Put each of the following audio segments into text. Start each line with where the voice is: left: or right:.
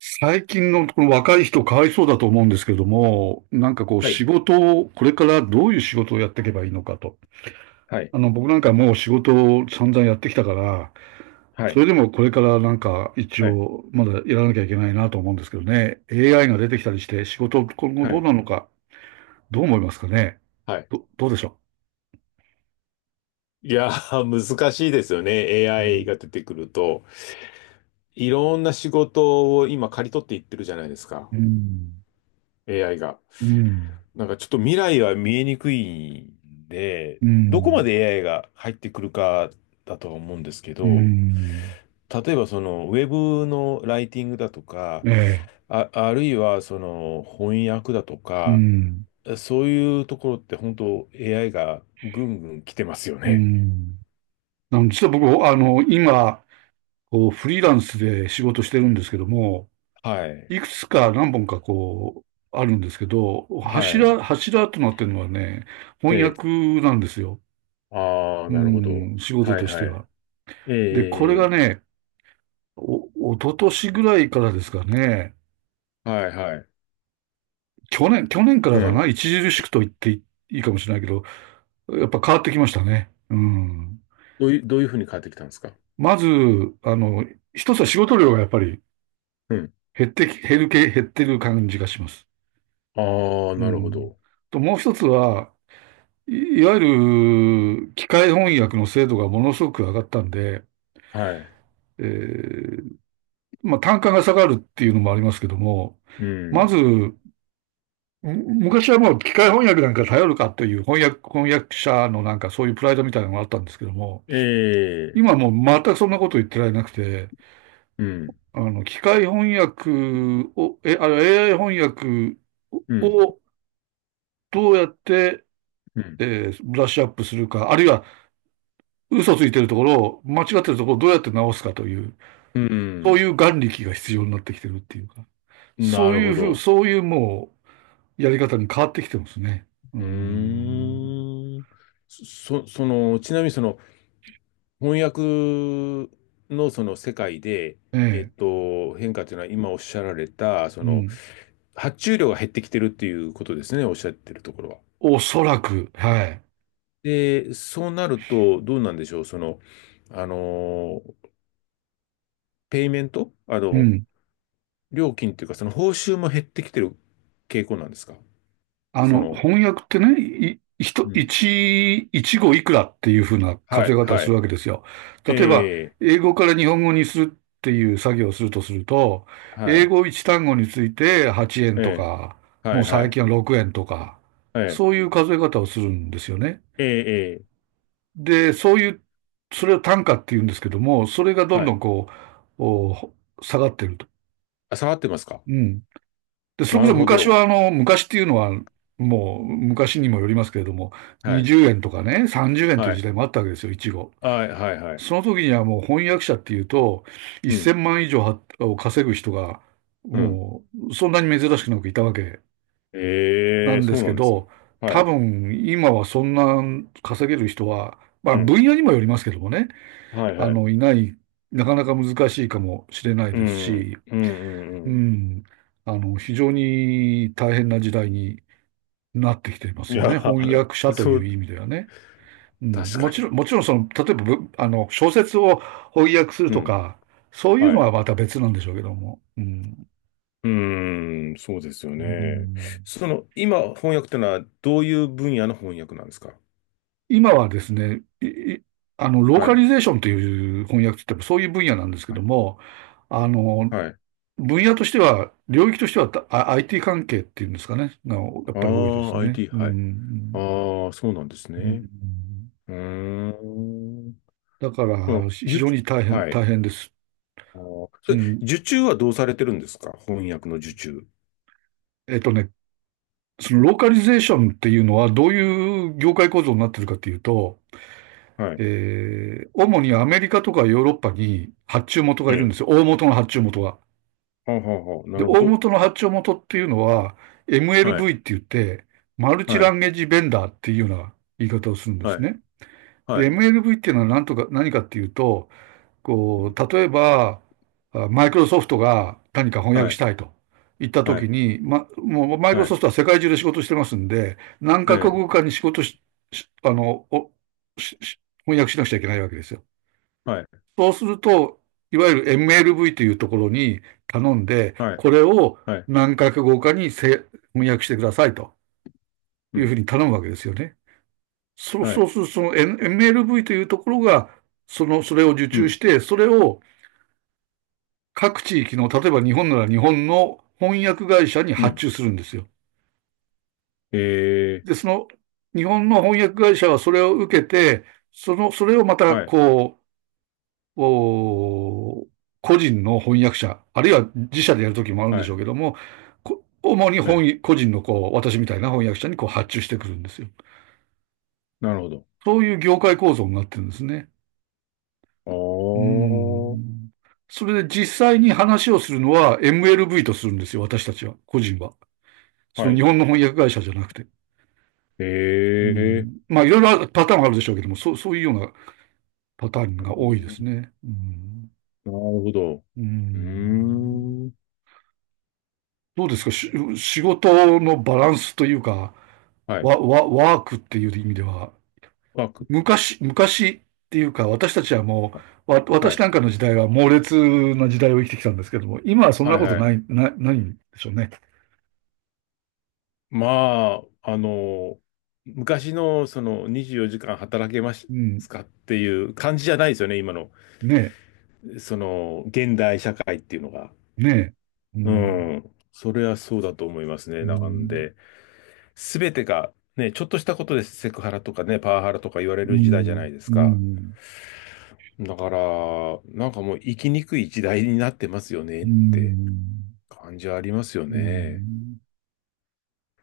right: 最近のこの若い人かわいそうだと思うんですけども、なんかこう
left: は
right: 仕
left: い、
right: 事を、これからどういう仕事をやっていけばいいのかと。
left: はい、
right: 僕なんかもう仕事を散々やってきたから、
left: は
right: そ
left: い、
right: れでもこれからなんか一
left: はい、
right: 応まだやらなきゃいけないなと思うんですけどね。AI が出てきたりして仕事今後
left: は
right: どう
left: い。
right: なのか、どう思いますかね。
left: はい。
right: ど、どうでしょ
left: いやー、難しいですよね。
right: う。う
left: AI
right: ん。
left: が出てくると。いろんな仕事を今刈り取っていってるじゃないですか。
right: うん。
left: AI が。
right: うん。
left: なんかちょっと未来は見えにくいんで、
right: う
left: どこま
right: ん。
left: で AI が入ってくるかだとは思うんですけ
right: う
left: ど、
right: ん。
left: 例えばそのウェブのライティングだとか、
right: ええ。
left: あるいはその翻訳だと
right: う
left: か、
right: ん。
left: そういうところって本当 AI がぐんぐん来てますよ
right: う
left: ね。
right: ん。実は僕、今、こう、フリーランスで仕事してるんですけども、
left: はい。
right: いくつか何本かこう、あるんですけど、
left: はい。
right: 柱となってるのはね、翻訳
left: え
right: なんですよ。
left: ああ、
right: う
left: なるほど。
right: ん、仕事
left: はい
right: として
left: はい。
right: は。で、これが
left: ええ。
right: ね、一昨年ぐらいからですかね、
left: はいはい。
right: 去年か
left: う
right: らかな、
left: ん。
right: 著しくと言っていいかもしれないけど、やっぱ変わってきましたね。うん。
left: どういうふうに変わってきたんですか？
right: まず、あの、一つは仕事量がやっぱり
left: うん。
right: 減ってる感じがします。
left: ああ、
right: う
left: なるほ
right: ん。
left: ど。
right: と、もう一つは、いいわゆる機械翻訳の精度がものすごく上がったんで、
left: はい。
right: えーまあ、単価が下がるっていうのもありますけども、
left: う
right: ま
left: ん。
right: ず、む昔はもう機械翻訳なんか頼るかという翻訳者のなんかそういうプライドみたいなのがあったんですけども、
left: ええ。
right: 今はもう全くそんなこと言ってられなくて、
left: うん。
right: 機械翻訳を、え、あの AI 翻訳
left: うん。
right: をどうやって、
left: うん。
right: ブラッシュアップするか、あるいは嘘ついてるところを、間違ってるところをどうやって直すかという、
left: う
right: そうい
left: ん。
right: う眼力が必要になってきてるっていうか、そ
left: な
right: う
left: る
right: い
left: ほ
right: うふう、
left: ど。
right: そういうもう、やり方に変わってきてますね。う
left: う
right: ーん。
left: ーん。その、ちなみにその、翻訳のその世界で、
right: ええ、
left: 変化というのは今おっしゃられた、
right: う
left: その、
right: ん。
left: 発注量が減ってきてるっていうことですね、おっしゃってるところは。
right: おそらく、はい。
left: で、そうなると、どうなんでしょう、その、あの、ペイメント、
right: うん。
left: 料金っていうか、その報酬も減ってきてる傾向なんですか、その。
right: 翻訳ってね、い、ひと
left: うん。
right: 一、一語いくらっていうふうな
left: は
right: 数え
left: い、
right: 方を
left: は
right: する
left: い。
right: わけですよ。
left: え
right: 例えば、
left: え、
right: 英語から日本語にするっていう作業をするとすると、
left: は
right: 英
left: い、
right: 語一単語について8円
left: え
right: と
left: え、
right: か、
left: は
right: も
left: い、
right: う
left: は
right: 最
left: い、
right: 近は6円とか、
left: ええ、
right: そういう数え方をするんですよね。
left: ええ、え
right: で、そういう、それを単価って言うんですけども、それが
left: え。
right: どん
left: は
right: ど
left: い。
right: んう、お下がってると。
left: あ、下がってますか？
right: うん。で、それ
left: な
right: こ
left: る
right: そ
left: ほ
right: 昔
left: ど。
right: は、昔っていうのは、もう昔にもよりますけれども、
left: はい。
right: 20円とかね、30円
left: は
right: という時
left: い
right: 代もあったわけですよ、いちご。
left: はいはいはい。
right: その時にはもう翻訳者っていうと、
left: うん。
right: 1000万以上を稼ぐ人が、
left: うん。
right: もう、そんなに珍しくなくいたわけな
left: ええ、
right: んで
left: そう
right: す
left: な
right: け
left: んですね。
right: ど、
left: は
right: 多
left: い。
right: 分、今はそんな稼げる人は、まあ、
left: うん。
right: 分野にもよりますけどもね、
left: はいはい。
right: いない、なかなか難しいかもしれない
left: う
right: です
left: ん。
right: し、
left: うんうんう
right: う
left: ん。
right: ん、非常に大変な時代になってきていま
left: い
right: すよ
left: や、
right: ね。翻 訳者と
left: そ
right: いう
left: う、
right: 意味ではね。うん、
left: 確
right: も
left: か
right: ちろん、
left: に。
right: もちろんその、例えばぶ、あの、小説を翻訳する
left: う
right: と
left: ん。
right: か、そういう
left: は
right: のは
left: い。
right: また別なんでしょうけども。うん。
left: うーん、そうですよ
right: う
left: ね。
right: ん。
left: その、今、翻訳ってのは、どういう分野の翻訳なんですか？
right: 今はですね、いいあの、ロー
left: は
right: カ
left: い。
right: リゼーションという翻訳って言ってもそういう分野なんですけ
left: は
right: ど
left: い。
right: も、あの、
left: はい。
right: 分野としては、領域としては、IT 関係っていうんですかね、がやっ
left: あ
right: ぱり多いです
left: あ、
right: ね。う
left: IT、はい。
right: ん。
left: ああ、そうなんです
right: う
left: ね。
right: ん、
left: うーん。
right: だか
left: そ
right: ら、
left: の、
right: 非常
left: 受
right: に大変、
left: はい。
right: 大変です。
left: そ
right: う
left: れ、
right: ん。
left: 受注はどうされてるんですか？翻訳の受注。
right: えっとね、そのローカリゼーションっていうのはどういう業界構造になってるかっていうと、
left: はい。
right: 主にアメリカとかヨーロッパに発注元が
left: え
right: いるんですよ。
left: え。
right: 大元の発注元が。
left: はあはあはあ。な
right: で、
left: るほ
right: 大
left: ど。
right: 元の発注元っていうのは
left: はい。
right: MLV って言って、マルチ
left: は
right: ラ
left: い。
right: ンゲージベンダーっていうような言い方をするんです
left: はい。
right: ね。で、
left: はい。
right: MLV っていうのは何かっていうと、
left: う
right: こ
left: ん。
right: う、例えば、マイクロソフトが何か翻
left: は
right: 訳し
left: い。
right: たいと言ったと
left: は
right: き
left: い。
right: に、もうマイクロ
left: はい。
right: ソフトは世界中で仕事してますんで、何
left: え
right: カ国
left: え。
right: 語かに仕事し、しあの、しし翻訳しなくちゃいけないわけですよ。
left: はい。
right: そうすると、いわゆる MLV というところに頼んで、
left: はい。
right: これを
left: はい。
right: 何カ国語かに翻訳してくださいと
left: う
right: いうふう
left: ん。
right: に頼むわけですよね。そう、
left: は
right: そ
left: い。
right: うすると、その MLV というところが、その、それを受
left: う
right: 注し
left: ん。
right: て、それを各地域の、例えば日本なら日本の翻訳会社に
left: う
right: 発
left: ん。
right: 注するんですよ。
left: ええ。
right: で、その、日本の翻訳会社はそれを受けて、その、それをまた、
left: はい。
right: う、お個人の翻訳者、あるいは自社でやるときもあるんで
left: は
right: しょう
left: い。
right: けども、主に
left: はい。
right: 個人のこう、私みたいな翻訳者にこう発注してくるんですよ。
left: なるほど。
right: そういう業界構造になってるんですね。う
left: おー。
right: ん。それで実際に話をするのは MLV とするんですよ、私たちは、個人は。そ
left: は
right: の日
left: い。
right: 本の翻訳会社じゃなくて。
left: え
right: う
left: え。
right: ん。まあ、いろいろパターンはあるでしょうけども、そういうようなパターンが多いですね。うん。
left: なるほど。
right: う
left: うー
right: ん。
left: ん。
right: どうですか、仕事のバランスというか、
left: はい。
right: ワークっていう意味では、
left: ワーク。
right: 昔っていうか、私たちはもう、わ、
left: は
right: 私な
left: い。
right: んかの時代は猛烈な時代を生きてきたんですけども、今はそんな
left: はい
right: こと
left: は
right: な
left: い。
right: い、な、ないんでしょうね。
left: まあ、昔のその24時間働けます
right: うん。
left: かっていう感じじゃないですよね、今の。
right: ね
left: その、現代社会っていうのが。
right: え、ねえ。う
left: う
right: ん。
left: ん。それはそうだと思いますね。
right: う
left: なん
right: ん。
left: で、すべてが、ね、ちょっとしたことでセクハラとかね、パワハラとか言われ
right: う
left: る時代じゃ
right: ん。
left: ないです
right: う
left: か。
right: ん。
left: だから、なんかもう生きにくい時代になってますよね
right: う
left: って
right: ん。
left: 感じはありますよ
right: う
left: ね。
right: ん。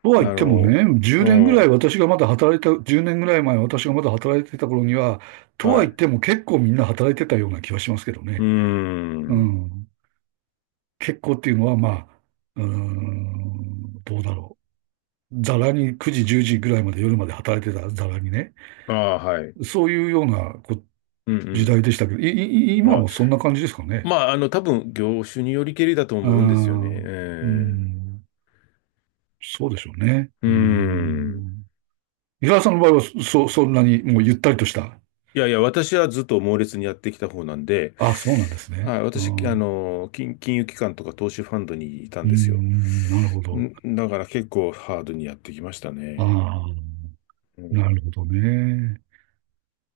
right: とは
left: あ
right: 言っても
left: の、
right: ね、
left: うん。
right: 10年ぐらい前私がまだ働いてた頃には、とは
left: は
right: 言っ
left: い。
right: ても結構みんな働いてたような気はしますけど
left: うー
right: ね。う
left: ん。
right: ん。結構っていうのは、まあ、うーん、どうだろう。ざらに9時、10時ぐらいまで夜まで働いてたざらにね。
left: ああ、はい。
right: そういうような
left: う
right: 時
left: ん
right: 代でしたけど、
left: うん。
right: 今
left: あ、
right: もそんな感じですかね。
left: まあ、多分、業種によりけりだと
right: うー
left: 思うんですよね。
right: ん、うー
left: うん。
right: ん、そうでしょうね。
left: う
right: うー
left: ん。
right: ん。伊沢さんの場合は、そんなにもうゆったりとした。
left: いやいや、私はずっと猛烈にやってきた方なんで、
right: あ、そうなんですね。
left: あ、
right: う
left: 私、
right: ん、う
left: 金融機関とか投資ファンドにいた
right: ー
left: んですよ。
right: ん、なるほど。
left: だから結構ハードにやってきました
right: あ
left: ね。
right: あ、
left: う
right: な
left: ん。
right: るほどね。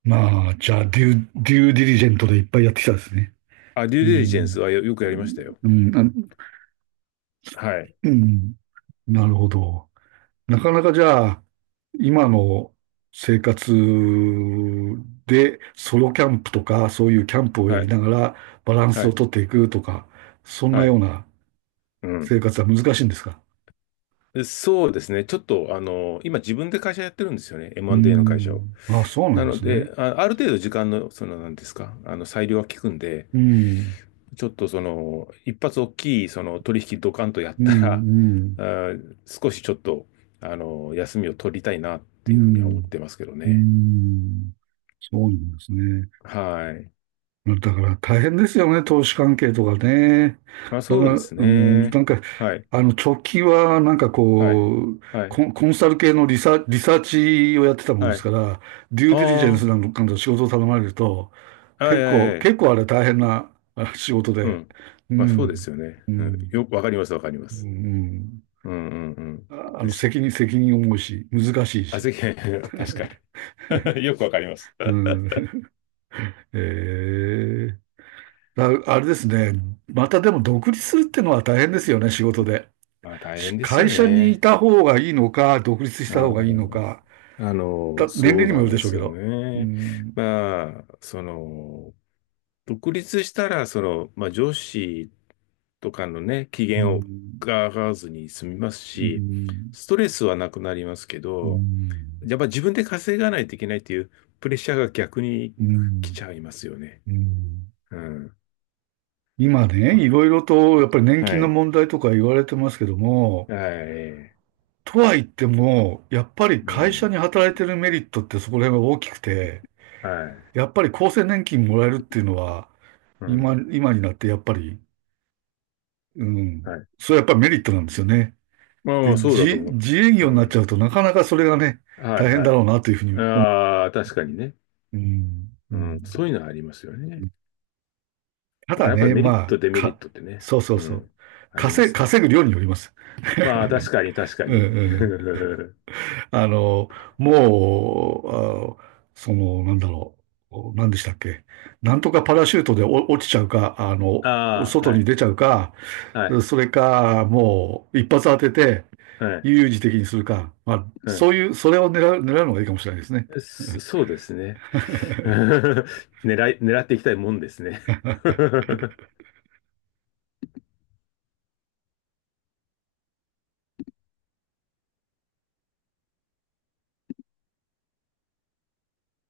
right: まあ、じゃあ、デューディリジェントでいっぱいやってきたですね。
left: あ、デュ
right: う
left: ーデリジェンス
right: ん。
left: はよくやりましたよ。
right: うん、あ、
left: はい。
right: うん、なるほど。なかなかじゃあ、今の生活でソロキャンプとか、そういうキャンプをや
left: は
right: り
left: い。
right: ながらバラン
left: は
right: スを
left: い。
right: とっていくとか、そんな
left: は
right: よ
left: い。
right: うな
left: うん。
right: 生活は難しいんですか？
left: でそうですね。ちょっと、今自分で会社やってるんですよね。
right: う
left: M&A の会社を。
right: ん。あ、そうな
left: な
right: んで
left: の
right: すね。
left: で、ある程度時間の、その、なんですか、裁量は効くんで、
right: うん。
left: ちょっとその、一発大きいその取引ドカンとやっ
right: う
left: たら、
right: ん、うん、
left: 少しちょっと、休みを取りたいなっ
right: う
left: ていうふうには思っ
right: ん、
left: てますけど
right: う
left: ね。
right: ん。そうなんですね。
left: はい。
right: だから大変ですよね、投資関係とかね。
left: まあ
right: だか
left: そう
right: ら、
left: です
right: うん、な
left: ね。
right: んか、
left: はい。
right: 直近は、なんか
left: はい。
right: こう、
left: はい。
right: コンサル系のリサーチをやってたもんで
left: は
right: す
left: い。
right: から、デューディリジェン
left: あ
right: スな
left: あ、
right: のかの仕事を頼まれると、
left: は
right: 結
left: いはい
right: 構、
left: はい。
right: 結構あれ大変なあ 仕事
left: う
right: で、
left: ん。
right: う
left: まあそうで
right: ん、
left: すよね。
right: う
left: うん。
right: ん、
left: わかります、わかりま
right: う
left: す。
right: ん、
left: うんうんうん。ですよね。
right: 責任重いし、難しい
left: あ、
right: し、
left: ぜひ、確かに。よくわかります。
right: うん、えー、あれですね、またでも独立するってのは大変ですよね、仕事で。
left: まあ大変です
right: 会
left: よ
right: 社にい
left: ね。
right: た方がいいのか、独立し
left: う
right: た方がいいの
left: ん。
right: か、年
left: そ
right: 齢
left: う
right: にも
left: な
right: よる
left: ん
right: で
left: で
right: しょう
left: す
right: け
left: よ
right: ど。う
left: ね。
right: ん、
left: まあ、その、独立したら、その、まあ、上司とかのね、機
right: う
left: 嫌を
right: ん、
left: が上がらずに済みます
right: う
left: し、
right: ん、
left: ストレスはなくなりますけ
right: う
left: ど、
right: ん、
left: やっぱ自分で稼がないといけないっていうプレッシャーが逆に
right: う
left: 来ち
right: ん、
left: ゃいますよね。
right: うん。
left: うん。
right: 今
left: ま
right: ね、いろいろと、やっぱり年
left: あは
right: 金の
left: い。
right: 問題とか言われてますけども、
left: はい。
right: とは言っても、やっぱり
left: う
right: 会社
left: ん。
right: に働いてるメリットってそこら辺は大きくて、
left: はい。
right: やっぱり厚生年金もらえるっていうのは、
left: う
right: 今、
left: ん。
right: 今になってやっぱり、うん、
left: はい。
right: それはやっぱりメリットなんですよね。
left: まあま
right: で
left: あ、そうだと
right: 自、
left: 思う。
right: 自営
left: う
right: 業になっち
left: ん。
right: ゃうとなかなかそれがね、
left: はい、
right: 大変
left: は
right: だ
left: い。
right: ろうなというふうに思
left: ああ、確かにね。
right: う。うん、う
left: うん、そう
right: ん。
left: いうのはありますよね。
right: た
left: だか
right: だ
left: らやっぱり
right: ね、
left: メリッ
right: ま
left: ト、
right: あ、
left: デメリットってね、
right: そうそう
left: う
right: そう。
left: ん、ありま
right: 稼、
left: すか
right: 稼ぐ
left: ら。
right: 量によります。
left: まあ、確かに、確か
right: うん、
left: に。
right: うん。あの、もう、その、なんだろう。何でしたっけ。なんとかパラシュートで落ちちゃうか、
left: ああ、
right: 外
left: は
right: に
left: い、
right: 出ちゃうか、
left: はい、
right: それか、もう、一発当てて、
left: はい、
right: 悠々自適にするか、まあ、
left: う
right: そ
left: ん。
right: ういう、それを狙うのがいいかもしれないですね。
left: そうですね。狙っていきたいもんですね。